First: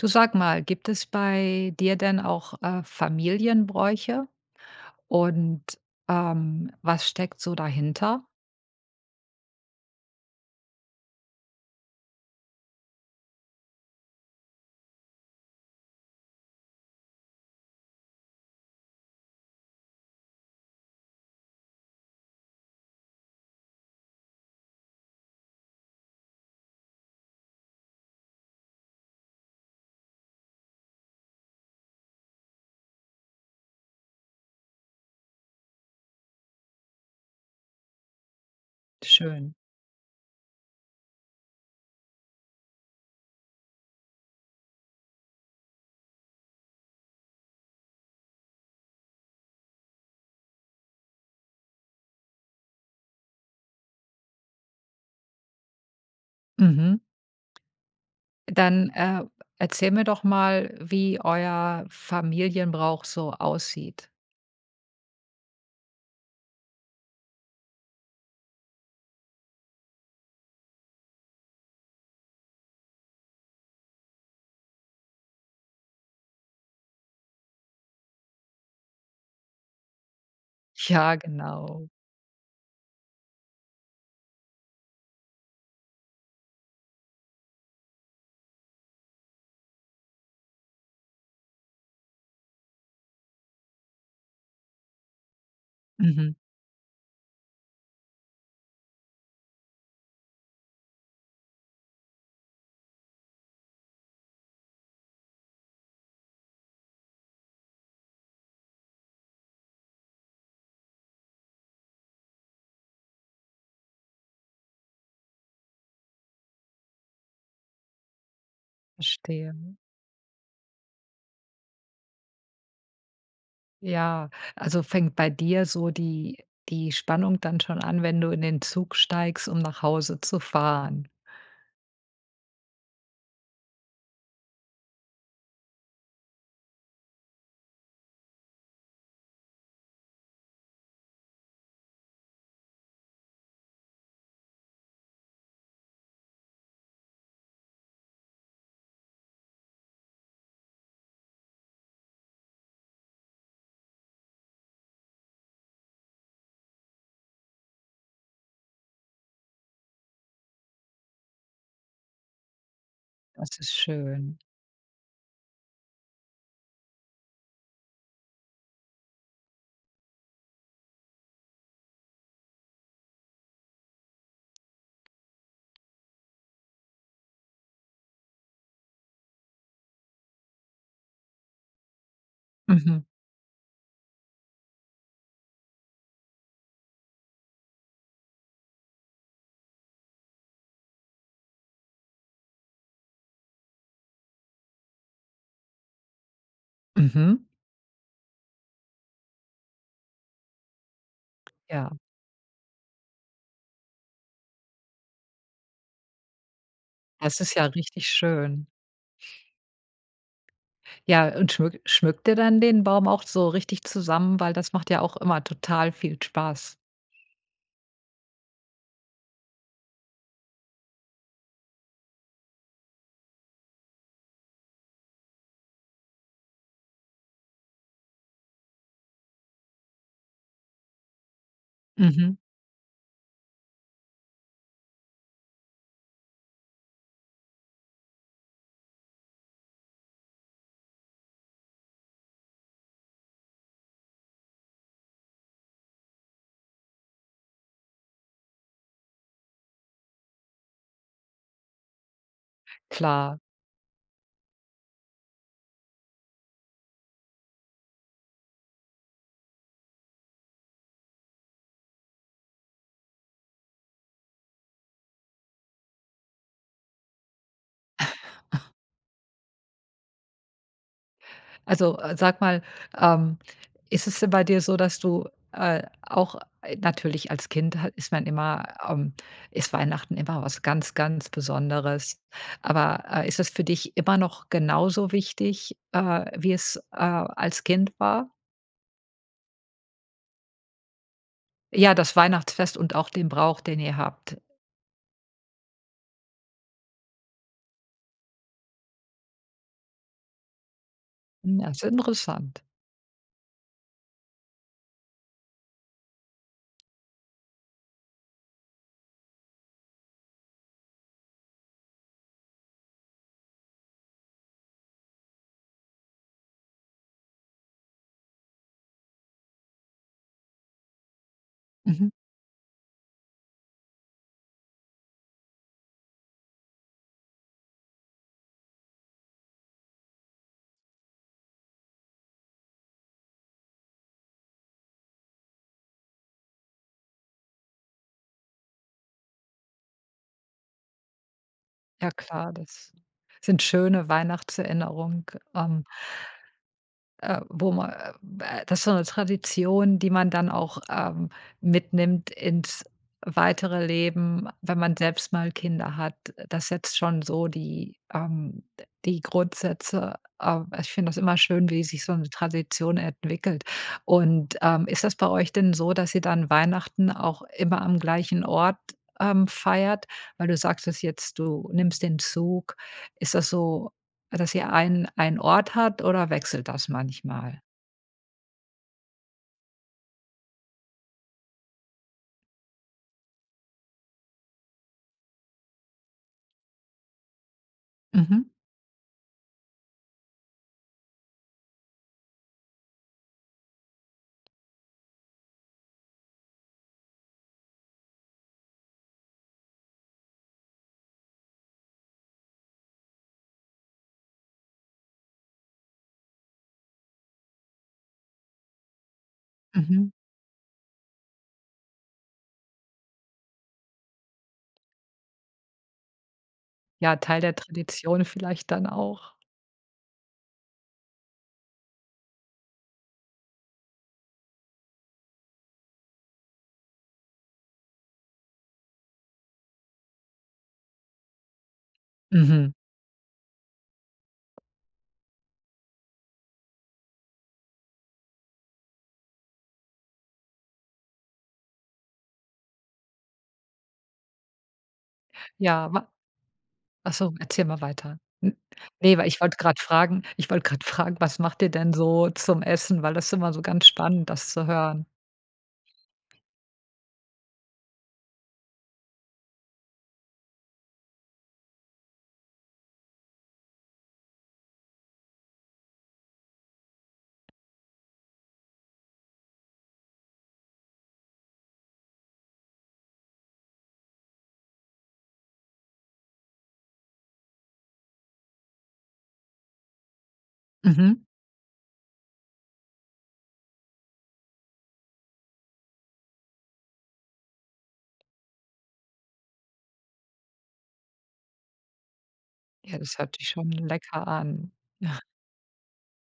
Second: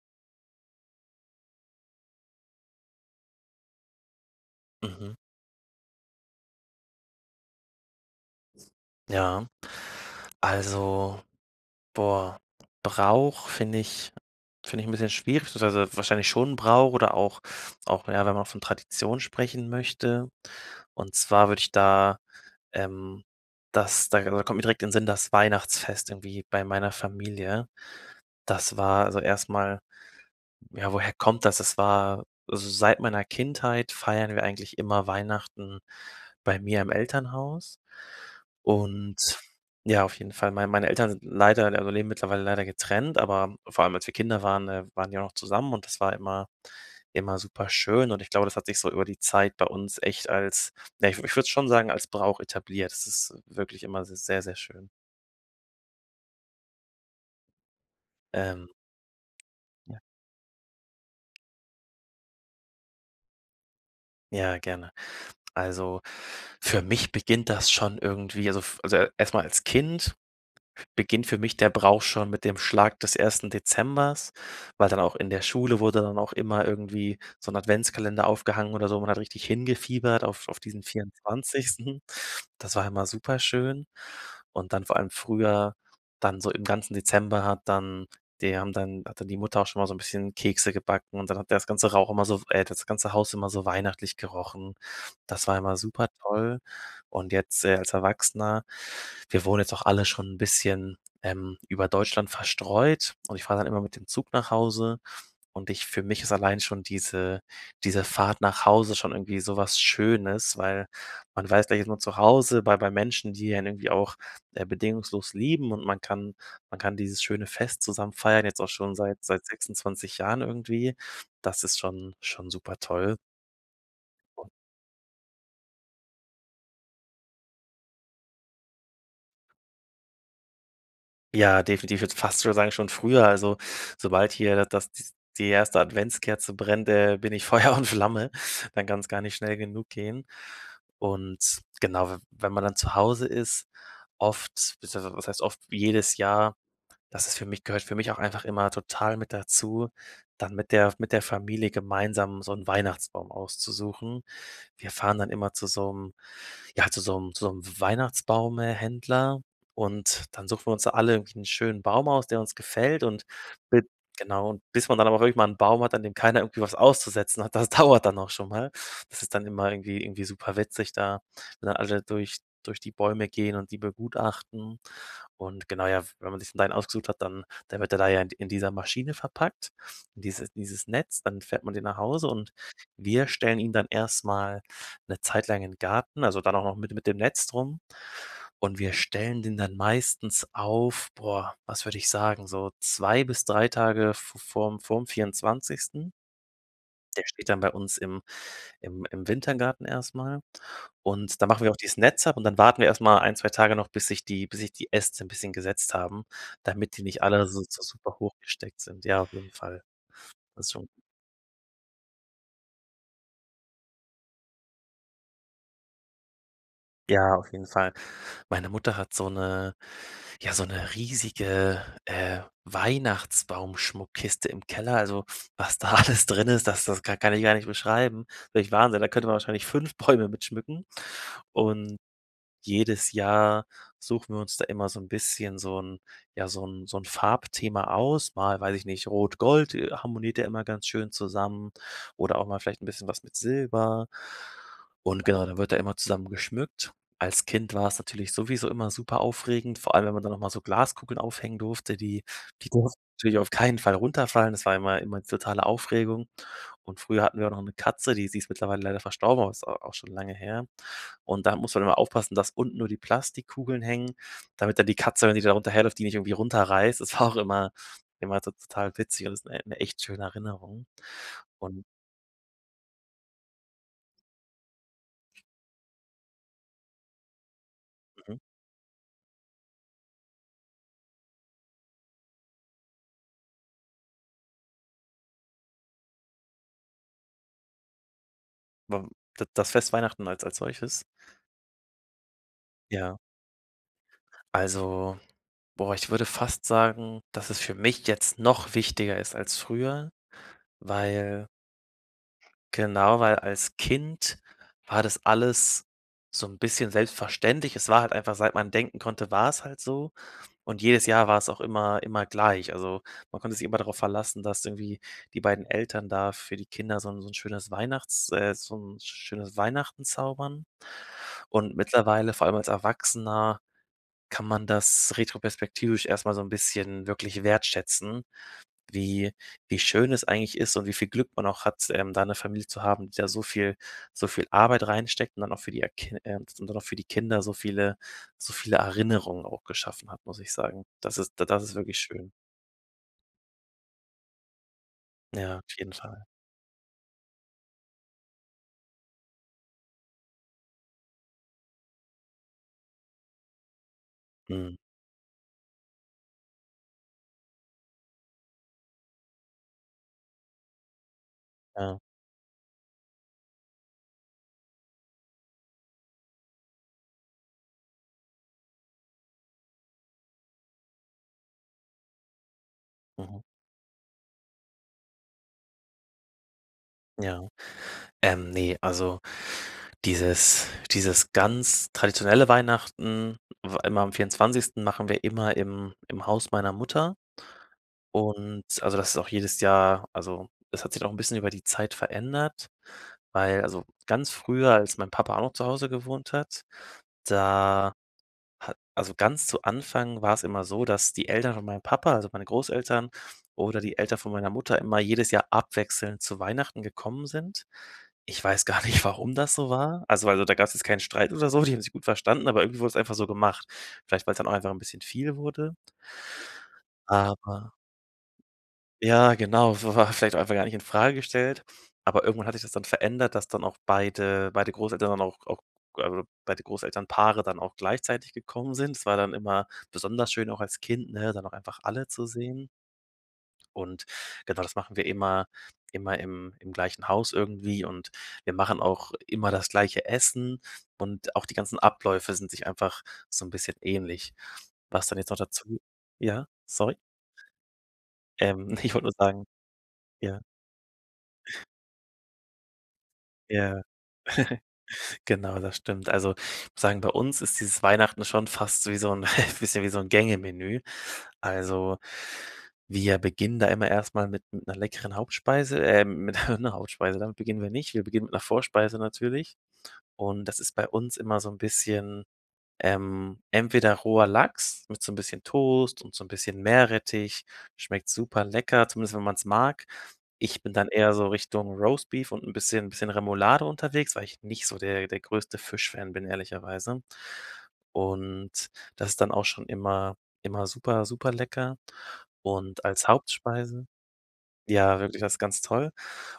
Du, sag mal, gibt es bei dir denn auch, äh, Familienbräuche? Mhm. Und, ähm, was steckt so dahinter? Ja. Also, boah, Brauch finde ich finde ich 'n bisschen schwierig, beziehungsweise wahrscheinlich schon Brauch oder auch auch, ja, wenn man von Tradition sprechen möchte. Und zwar würde ich da, ähm, das da da kommt direkt in den Sinn, das Weihnachtsfest irgendwie bei meiner Familie. Das war, also erst mal, ja, woher kommt das? Das war also, seit meiner Kindheit feiern wir eigentlich immer Weihnachten bei mir im Elternhaus und Schön. ja auf jeden Fall, mei meine Eltern sind leider, also, leben mittlerweile leider getrennt, aber vor allem als wir Kinder waren, ähm, waren die auch noch zusammen und das war immer immer superschön und ich glaube, das hat sich so über die Zeit bei uns echt als ne, ich w würde es schon sagen, als Brauch etabliert. Das ist wirklich immer s sehr, sehr schön. Mhm. Ähm. Dann, äh, erzähl Ja. mir doch mal, wie euer Familienbrauch so aussieht. Ja, gerne. Also, für mich beginnt das schon irgendwie, also f also, e erst mal als Kind beginnt für mich der Brauch schon mit dem Schlag des 1. Dezembers, weil dann auch in der Schule wurde dann auch immer irgendwie so 'n Adventskalender aufgehangen oder so. Man hat richtig hingefiebert auf auf diesen Ja, genau. 24. Das war immer super schön und dann vor allem früher dann so im ganzen Dezember hat dann die haben dann hat dann die Mutter auch schon mal so 'n bisschen Kekse gebacken und dann hat ja das ganze Rauch immer so, w äh, hat das ganze Haus immer so weihnachtlich gerochen. Das war immer super Mhm. toll und jetzt, äh, als Erwachsener, wir wohnen jetzt auch alle schon 'n bisschen, ähm, über Deutschland verstreut und ich fahre dann immer mit dem Zug nach Hause und ich für mich ist allein schon diese diese Fahrt nach Hause schon irgendwie so was Schönes, weil man weiß, gleich ist man zu Hause, bei bei Menschen, die einen irgendwie auch, äh, bedingungslos lieben und man kann man kann dieses schöne Fest zusammen feiern, jetzt auch schon seit seit Verstehe. 26 Jahren irgendwie. Das ist schon schon super toll. Ja, also fängt bei dir so die die Spannung dann schon an, wenn du in den Zug steigst, um nach Hause zu fahren? Ja, definitiv, würde fast schon sagen schon früher, also sobald hier das das die 1. Adventskerze brennt, äh, bin ich Feuer und Flamme, dann kann's gar nicht schnell genug gehen. Und genau, we wenn man dann zu Hause ist, oft beziehungsweise was heißt, oft, jedes Jahr, das ist für mich gehört für mich auch einfach immer total mit dazu, dann mit der F mit der Familie gemeinsam so 'n Weihnachtsbaum auszusuchen. Wir fahren dann immer zu so 'nem ja, zu so 'nem zu so 'nem Weihnachtsbaum äh, Händler und dann suchen wir uns da alle irgendwie 'n schönen Baum aus, der uns gefällt und Das ist b schön. genau, bis man dann aber auch irgendwann 'n Baum hat, an dem keiner irgendwie was auszusetzen hat, das dauert dann auch schon mal. Das ist dann immer irgendwie irgendwie super witzig da. Wenn dann alle durch durch die Bäume gehen und die begutachten und genau, ja, w wenn man sich dann sein ausgesucht hat, dann dann wird er da ja in d in dieser Maschine verpackt, und dieses dieses Netz, dann fährt man den nach Hause und Mhm. wir stellen ihn dann erst mal 'ne Zeit lang in den Garten, also dann auch noch mit de mit dem Netz drum und wir stellen den dann meistens auf boah, was würde ich sagen, so 2 bis 3 Tage v vorm vorm 24. Der Mhm. steht dann bei uns im im im Wintergarten erst mal und da machen wir auch Ja. dieses Netz ab und dann warten wir erst mal 1, 2 Tage noch, bis sich die bis sich die Äste 'n bisschen gesetzt haben, damit die nicht Das alle ist so ja richtig super schön. hochgesteckt sind. Ja, auf jeden Fall. Das schon. Ja und schmück schmückt ihr dann den Baum auch so richtig zusammen? Weil, das macht ja auch immer total viel Spaß. Ja, auf jeden Fall. Meine Mutter hat so 'ne ja, so 'ne riesige, äh, Weihnachtsbaumschmuckkiste im Keller. Also, was da alles drin ist, das das ka kann ich gar nicht beschreiben. Wirklich Wahnsinn. Da könnte man wahrscheinlich 5 Bäume mit schmücken und Mhm. jedes Jahr suchen wir uns da immer so 'n bisschen so 'n ja, so 'n so 'n Farbthema aus, mal, weiß ich nicht, Rot Gold harmoniert ja immer ganz schön zusammen oder auch mal vielleicht 'n bisschen was mit Silber und genau, da wird da immer zusammen geschmückt. Als Kind war's natürlich sowieso immer super aufregend, vor allem, wenn man dann noch mal so Glaskugeln aufhängen durfte, die die durften natürlich Klar. auf keinen Fall runterfallen. Das war immer immer die totale Aufregung und früher hatten wir auch noch 'ne Katze, die sie ist mittlerweile leider verstorben, aber ist a auch schon lange her. Und da musste man immer aufpassen, dass unten nur die Plastikkugeln hängen, damit dann die Katze, wenn die da runter herläuft, die nicht irgendwie runterreißt, das war auch immer immer tot total witzig und ist 'ne e 'ne echt schöne Erinnerung. Und Also, äh, sag mal, ähm, ist es denn bei dir so, dass du, äh, auch äh, natürlich als Kind hat ist man Mhm. immer, ähm ist Weihnachten immer was ganz, ganz Besonderes. Aber, äh, ist es für dich immer noch genauso wichtig, äh, wie es, äh, als Kind war? Wa da das Fest Weihnachten als als solches? Ja, das Weihnachtsfest und auch Ja. den Brauch, den ihr habt. Also, boah, ich würde fast sagen, dass es für mich jetzt noch wichtiger ist als früher, weil Hm, das ist interessant. Genau, weil als Kind war das alles so 'n bisschen selbstverständlich. Es war halt einfach seit man denken konnte, war's halt so und jedes Jahr war's auch immer immer gleich. Also, man konnte sich immer darauf verlassen, dass irgendwie die beiden Eltern da für die Kinder so 'n so 'n schönes Weihnachts äh, so 'n schönes Weihnachten zaubern. Und Mhm. mittlerweile, vor allem als Erwachsener kann man das retroperspektivisch erst mal so 'n bisschen wirklich wertschätzen, wie wie schön es eigentlich ist und wie viel Glück man auch hat, ähm, da 'ne Familie zu haben, die da so viel so viel Arbeit reinsteckt und dann auch für die a kin ähm, und dann auch für die Kinder so viele so viele Erinnerungen auch geschaffen hat, muss ich sagen. Das ist da das ist wirklich Ja schön. klar, das sind schöne Weihnachtserinnerungen, Ja, auf ähm jeden Fall. äh, wo man, äh, äh das ist so 'ne Tradition, die man dann auch, ähm, mitnimmt ins weitere Leben, Mhm. wenn man selbst mal Kinder hat, das setzt schon so die, ähm, d die Grundsätze ähm, ich finde das immer schön, wie Ja. sich so 'ne Tradition entwickelt. Und, ähm, ist das bei euch denn so, dass ihr dann Weihnachten auch immer am gleichen Ort, ähm, feiert? Weil, du sagtest jetzt, du nimmst den Zug. Ist Mhm. das so, dass ihr einen einen Ort hat oder wechselt das Ja. manchmal? Ähm, ne, also dieses dieses ganz traditionelle Weihnachten, w immer am 24. machen wir immer im im Haus meiner Mutter Mhm. und also, das ist auch jedes Jahr also, es hat sich doch 'n bisschen über die Zeit verändert, weil also, ganz früher, als mein Papa auch noch zu Hause gewohnt hat, da ha also ganz zu Anfang war's immer so, dass die Eltern von meinem Papa, also meine Großeltern oder die Eltern von meiner Mutter immer jedes Jahr abwechselnd zu Weihnachten gekommen sind. Ich weiß gar nicht, warum das so war. Mhm. Also, weil so da gab's jetzt keinen Streit oder so, die haben sich gut verstanden, aber irgendwo wurde es einfach so gemacht, vielleicht weil's dann auch einfach 'n bisschen viel wurde. Ja, Teil der Aber Tradition vielleicht dann Ja, auch. genau, wa war vielleicht einfach gar nicht infrage gestellt, aber irgendwann hat sich das dann verändert, dass dann auch beide beide Großeltern dann auch auch g also beide Großeltern-Paare dann auch gleichzeitig gekommen sind. Das war dann immer besonders schön auch als Kind, ne, dann auch einfach alle zu sehen. Mhm. Und genau, das machen wir immer immer im im gleichen Haus irgendwie und wir machen auch immer das gleiche Essen und auch die ganzen Abläufe sind sich einfach so 'n bisschen ähnlich. Was denn jetzt noch dazu Ja, wa ja, sorry. ach so, erzähl mal weiter. N Ähm, ich wollte nur ne, weil ich sagen wollte grad fragen ja? ich wollte grad fragen: Was macht ihr denn so zum Essen, weil das ist immer so Ja, ganz spannend, das zu hören. genau, das stimmt. Also, ich muss sagen, bei uns ist dieses Weihnachten schon fast so wie so 'n bisschen wie so 'n Gänge-Menü. Also, wir beginnen da immer erst mal mit 'ner leckeren Hauptspeise ähm, mit 'ner Hauptspeise, damit beginnen wir nicht. Wir beginnen mit 'ner Vorspeise natürlich und das ist bei uns immer so 'n bisschen, ähm, entweder roher Lachs mit so 'n bisschen Toast und so 'n bisschen Meerrettich, schmeckt super lecker, zumindest wenn man's mag. Ich bin dann eher Mhm. so Richtung Roastbeef und 'n bisschen 'n bisschen Remoulade unterwegs, weil ich nicht so der der größte Fischfan bin ehrlicherweise. Und das ist dann auch schon immer immer super super lecker und Ja, als das hört sich schon Hauptspeise lecker an. ja, wirklich das ist ganz toll.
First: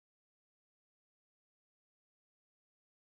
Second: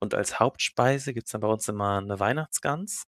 Und als Hauptspeise gibt's dann bei uns immer 'ne Weihnachtsgans,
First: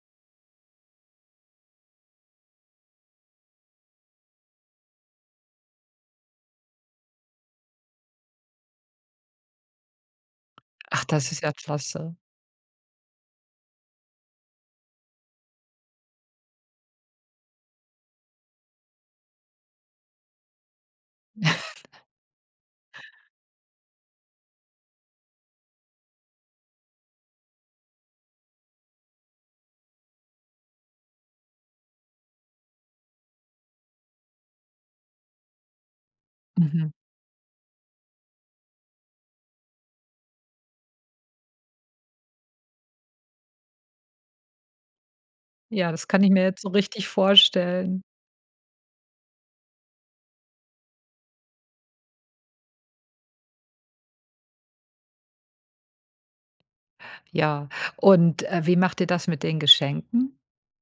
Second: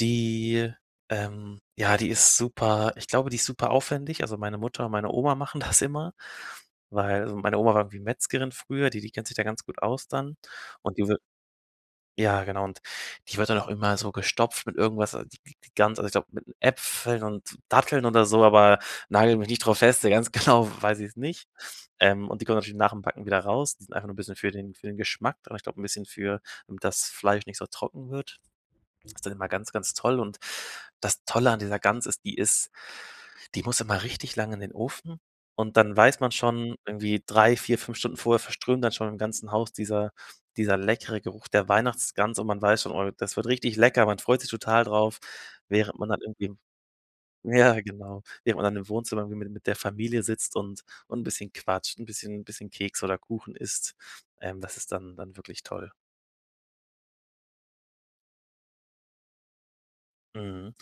die, ähm ja, die ist super ich glaube, die ist super aufwendig, also meine Mutter und meine Oma machen das immer, weil so meine Oma war irgendwie Metzgerin früher, die die kennt sich da ganz gut aus dann und Ach, die wir das ist klasse. ja genau die wird dann auch immer so gestopft mit irgendwas, also die G die Gans, also ich glaube, mit Äpfeln und Datteln oder so, aber nagel mich nicht drauf fest, ja, ganz genau, w weiß ich's nicht. Ähm, und die kommt natürlich nach dem Backen wieder raus, die sind einfach nur 'n bisschen für den für den Geschmack, d aber ich glaube, 'n bisschen für damit das Fleisch nicht so trocken wird. Das ist dann immer ganz, ganz toll und das Tolle an dieser Gans ist, die ist die muss immer richtig lang in den Ofen und dann weiß man schon Mhm. irgendwie 3, 4, 5 Stunden vorher verströmt dann schon im ganzen Haus dieser dieser leckere Geruch der Weihnachtsgans und man weiß schon: „Oh, das wird richtig lecker“, man freut sich total drauf, Ja, während das man dann kann ich mir irgendwie jetzt so richtig ja vorstellen. genau, nebenan im Wohnzimmer irgendwie mit der Familie sitzt und und 'n bisschen quatscht, 'n bisschen bisschen Kekse oder Kuchen isst. Ähm, das ist dann dann wirklich toll. Ja und, äh, wie macht ihr das mit den Geschenken? Mhm.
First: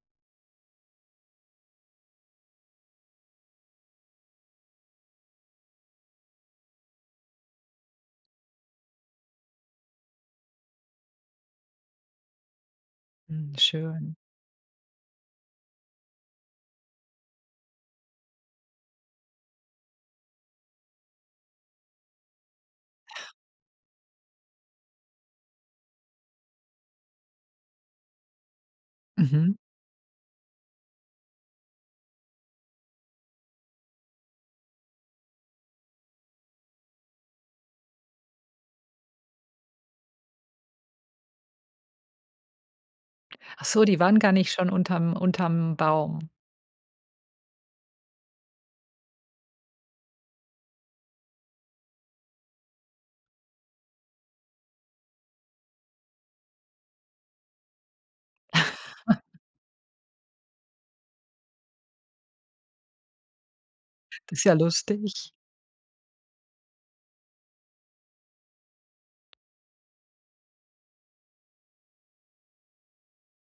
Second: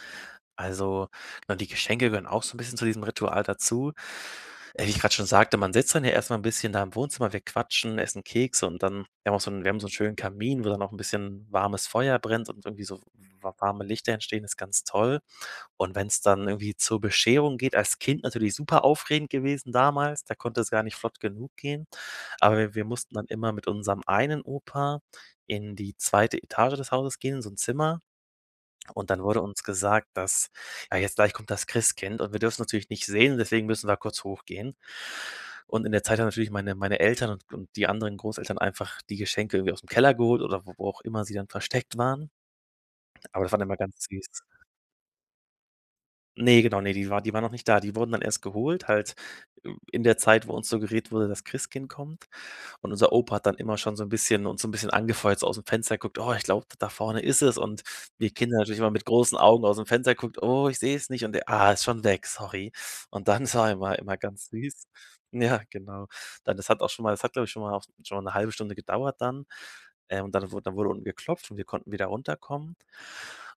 Also, na, die Geschenke gehören auch so 'n bisschen zu diesem Ritual dazu. Äh, wie ich grade schon sagte, man sitzt dann ja erst mal 'n bisschen da im Wohnzimmer, wir quatschen, essen Kekse und dann wir haben auch so 'n wir haben so 'n schönen Kamin, wo dann noch 'n bisschen warmes Feuer brennt und irgendwie so wa Hm, warme Lichter schön. entstehen, ist ganz toll. Und wenn's dann irgendwie zur Bescherung geht als Kind natürlich superaufregend gewesen damals, da konnte es gar nicht flott genug gehen, aber wir wir mussten dann immer mit unserem einen Opa in die zweite Etage des Hauses gehen, in so 'n Zimmer und dann wurde Mhm. uns gesagt, dass, ja, jetzt gleich kommt das Christkind und wir dürfen natürlich nicht sehen, deswegen müssen wir kurz hochgehen. Und in der Zeit haben natürlich meine meine Eltern und und die anderen Großeltern einfach die Geschenke irgendwie ausm Keller geholt oder wo wo auch immer sie dann versteckt waren aber das war Ach immer so, ganz die waren gar süß. nicht schon unterm unterm Baum. Ne, genau, ne, die war die waren noch nicht da. Die wurden dann erst geholt, halt, äh, in der Zeit, wo uns suggeriert wurde, das Christkind kommt. Und unser Opa hat dann immer schon so 'n bisschen uns so 'n bisschen angefeuert, so ausm Fenster geguckt: „Oh, ich glaube, da vorne ist es.“ Und die Kinder natürlich immer mit großen Augen ausm Fenster geguckt: „Oh, ich seh's nicht.“ und er: „Ah, ist schon weg, sorry.“ Und dann sah er immer immer Das ist ganz ja süß lustig. ja, genau. Dann das hat auch schon mal das hat, glaube ich, schon mal auch schon mal 'ne halbe Stunde gedauert dann, ähm, und dann wurde dann wurde unten geklopft und wir konnten wieder runterkommen.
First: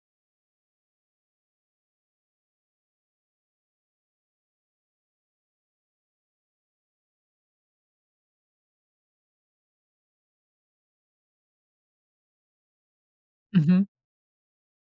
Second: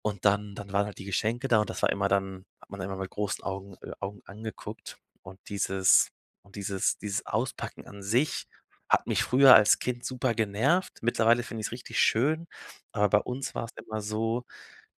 Und dann dann waren halt die Geschenke da und das war immer dann hat man immer mit großen Augen äh, Augen angeguckt und dieses und dieses dieses Auspacken an sich hat mich früher als Kind super genervt. Mittlerweile finde ich's richtig schön, aber bei uns war's Mhm. immer so,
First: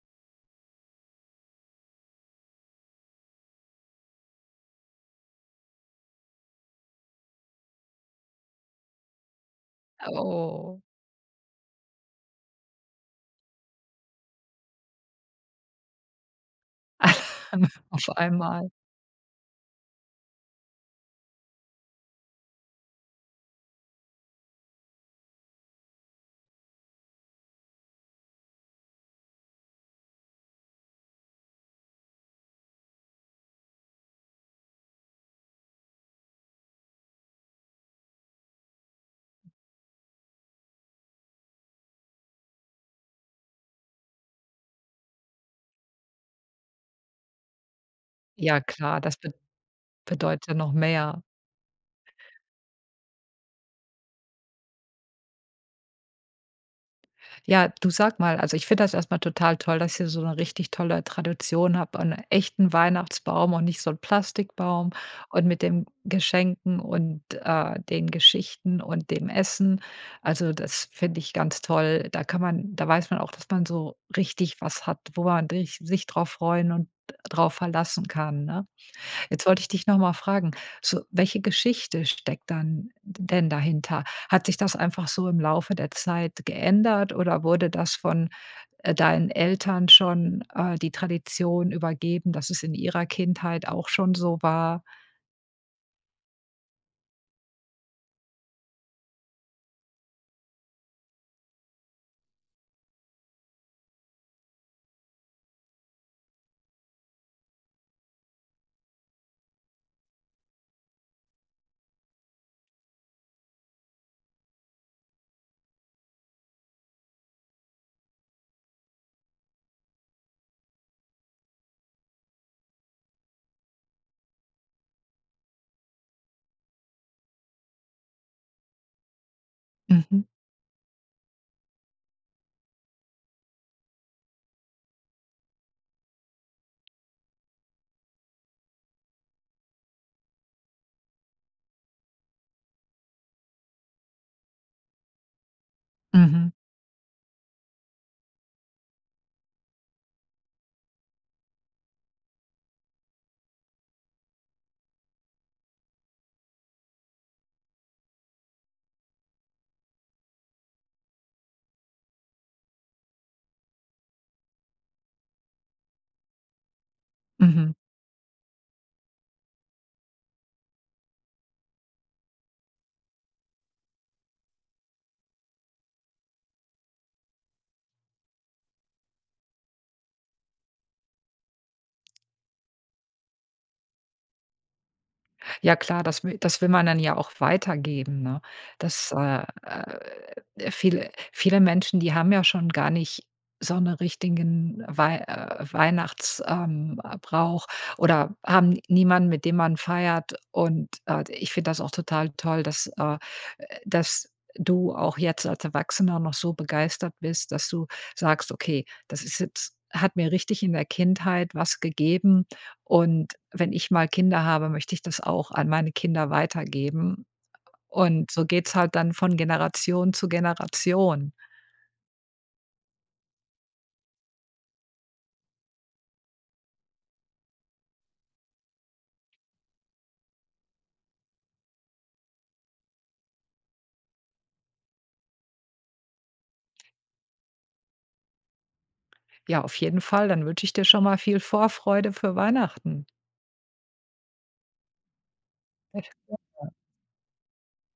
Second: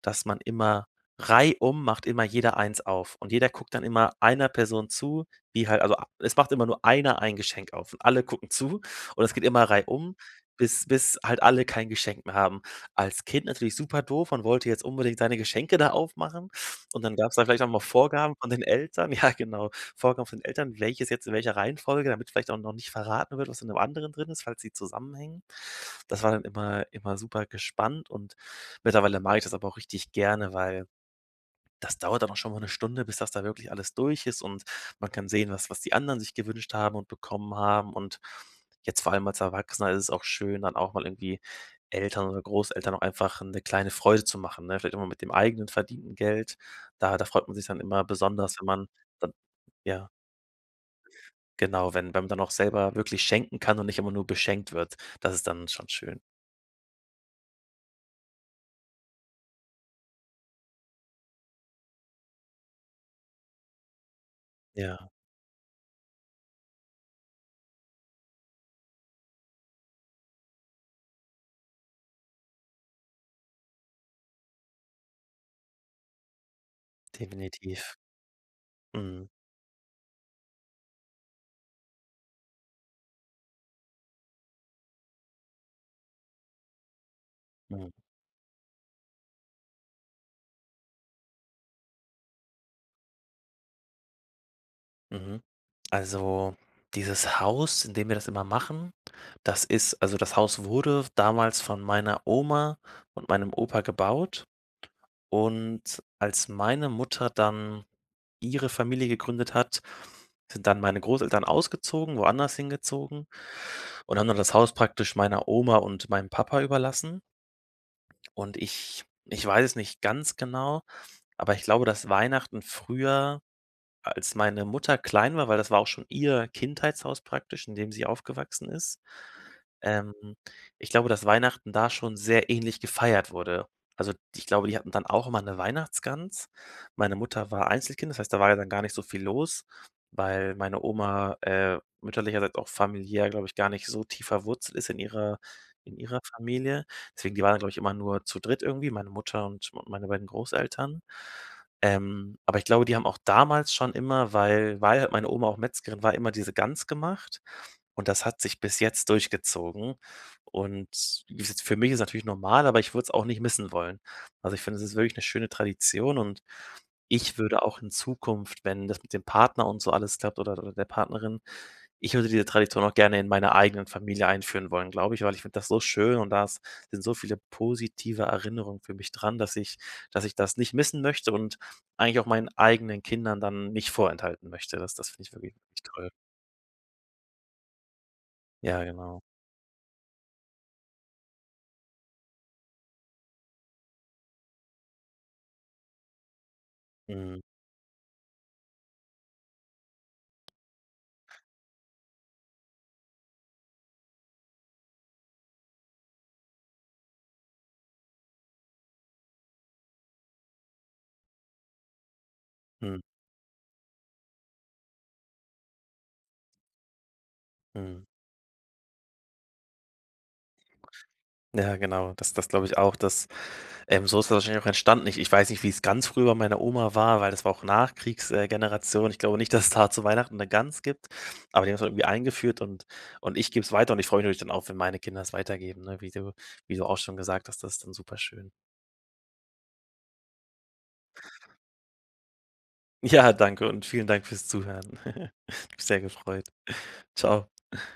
dass man immer reihum macht immer jeder eins auf und jeder guckt dann immer einer Person zu, die halt also ab es macht immer nur einer ein Geschenk auf und alle gucken zu und es geht immer reihum, Oh. bis bis halt alle kein Geschenk mehr haben. Als Kind natürlich super doof, man wollte jetzt unbedingt seine Geschenke da aufmachen und dann gab's dann vielleicht auch mal Auf Vorgaben von den einmal. Eltern. Ja, genau, Vorgaben von den Eltern, welches jetzt in welcher Reihenfolge, damit vielleicht auch noch nicht verraten wird, was in 'nem anderen drin ist, falls sie zusammenhängen. Das war dann immer immer supergespannt und mittlerweile mag ich das aber auch richtig gerne, weil das dauert aber schon mal 'ne Stunde, bis das da wirklich alles durch ist und man kann sehen, was was die anderen sich gewünscht haben und bekommen haben und jetzt vor allem als Erwachsener ist es auch schön, dann auch mal irgendwie Eltern oder Großeltern auch einfach 'ne kleine Freude zu machen, ne? Vielleicht auch mal mit dem eigenen verdienten Geld. Da da freut man sich dann immer besonders, Ja wenn man klar, das be dann ja bedeutet noch mehr. genau, wenn wenn man dann auch selber wirklich schenken kann und nicht immer nur beschenkt wird, das ist dann schon schön. Ja, du sage mal, also, ich finde das erstmal total toll, dass ihr so 'ne richtig tolle Tradition habt und echten Weihnachtsbaum und nicht so 'n Plastikbaum Ja. und mit dem Geschenken und, äh, den Geschichten und dem Essen. Also, das finde ich ganz toll. Da kann man da weiß man auch, dass man so richtig was hat, wo man rich sich drauf freuen und drauf Definitiv. verlassen kann, ne? Mhm. Jetzt wollte ich dich noch mal fragen, so welche Geschichte steckt dann d denn dahinter? Hat sich das einfach so im Laufe der Zeit geändert oder wurde Mhm. das von, äh, deinen Eltern schon, äh, die Tradition übergeben, dass es in ihrer Kindheit auch schon so war? Mhm. Also, dieses Haus, in dem wir das immer machen, das ist also, das Haus wurde damals von meiner Oma und meinem Opa gebaut und als meine Mutter dann ihre Familie gegründet hat, sind dann meine Großeltern ausgezogen, woanders hingezogen und haben dann das Haus praktisch meiner Oma und meinem Papa überlassen. Und ich ich weiß es nicht ganz genau, aber ich glaube, dass Weihnachten früher, als meine Mutter klein war weil das war auch schon ihr Kindheitshaus praktisch, in dem sie aufgewachsen ist, ähm, Mhm. ich glaube, dass Weihnachten da schon sehr ähnlich gefeiert wurde. Also, ich glaube, die hatten dann auch immer 'ne Weihnachtsgans. Meine Mutter war Einzelkind, das heißt, da war ja dann gar nicht so viel los, weil meine Oma, äh, mütterlicherseits, auch familiär, glaube ich, gar nicht so tief verwurzelt ist in ihrer in ihrer Mhm. Familie. Deswegen, die waren dann, glaube ich, immer nur zu dritt irgendwie, meine Mutter und meine beiden Großeltern. Ähm, aber ich glaube, die haben auch damals schon immer, weil weil halt meine Oma auch Metzgerin war, immer diese Gans gemacht und das hat sich bis jetzt durchgezogen. Und wie s für mich ist es natürlich normal, aber ich würde es auch nicht missen wollen. Also, ich finde, es ist wirklich 'ne schöne Tradition und ich würde Mhm. auch in Zukunft, wenn das mit dem Partner und so alles klappt oder oder der Partnerin. Ich würde diese Tradition auch gerne in meiner eigenen Familie einführen wollen, glaube ich, weil ich finde das so schön und da ist sind so viele positive Erinnerungen für mich dran, dass ich dass ich das nicht missen möchte und eigentlich auch meinen eigenen Kindern dann nicht vorenthalten möchte. Das das finde ich wirklich Ja klar, toll. das wi das will man dann ja auch weitergeben, ne? Ja, Dass, genau. äh, äh, viele viele Menschen, die haben ja schon gar nicht so 'ne richtigen Weih äh, Weihnachts ähm, äh, Mhm. Brauch oder haben niemanden, mit dem man feiert. Und, äh, d ich finde das auch total toll, dass, äh dass du auch jetzt als Erwachsener noch so begeistert bist, dass du sagst: „Okay, das ist jetzt hat mir richtig in der Kindheit was gegeben Mhm. und wenn ich mal Kinder habe, möchte ich das auch an meine Kinder weitergeben.“ Mhm. Und so geht's halt dann von Generation zu Generation. Ja, genau. Das das glaube ich auch, dass ähm, so ist das wahrscheinlich auch entstanden. Ich ich weiß nicht, wie's ganz früher bei meiner Oma war, weil das war auch Nachkriegs äh, Generation. Ich glaube nicht, dass da zu Weihnachten 'ne Gans gibt, aber die haben's irgendwie eingeführt und und ich gebe 's weiter und ich freue mich natürlich dann auch, wenn meine Kinder 's weitergeben, ne, wie du wie du auch schon gesagt hast. Das ist dann super schön. Ja, auf jeden Fall, dann wünsche ich dir schon mal viel Vorfreude für Weihnachten. Ja, danke und vielen Dank fürs Zuhören. Hat mich sehr gefreut. [unintelligible] Ciao.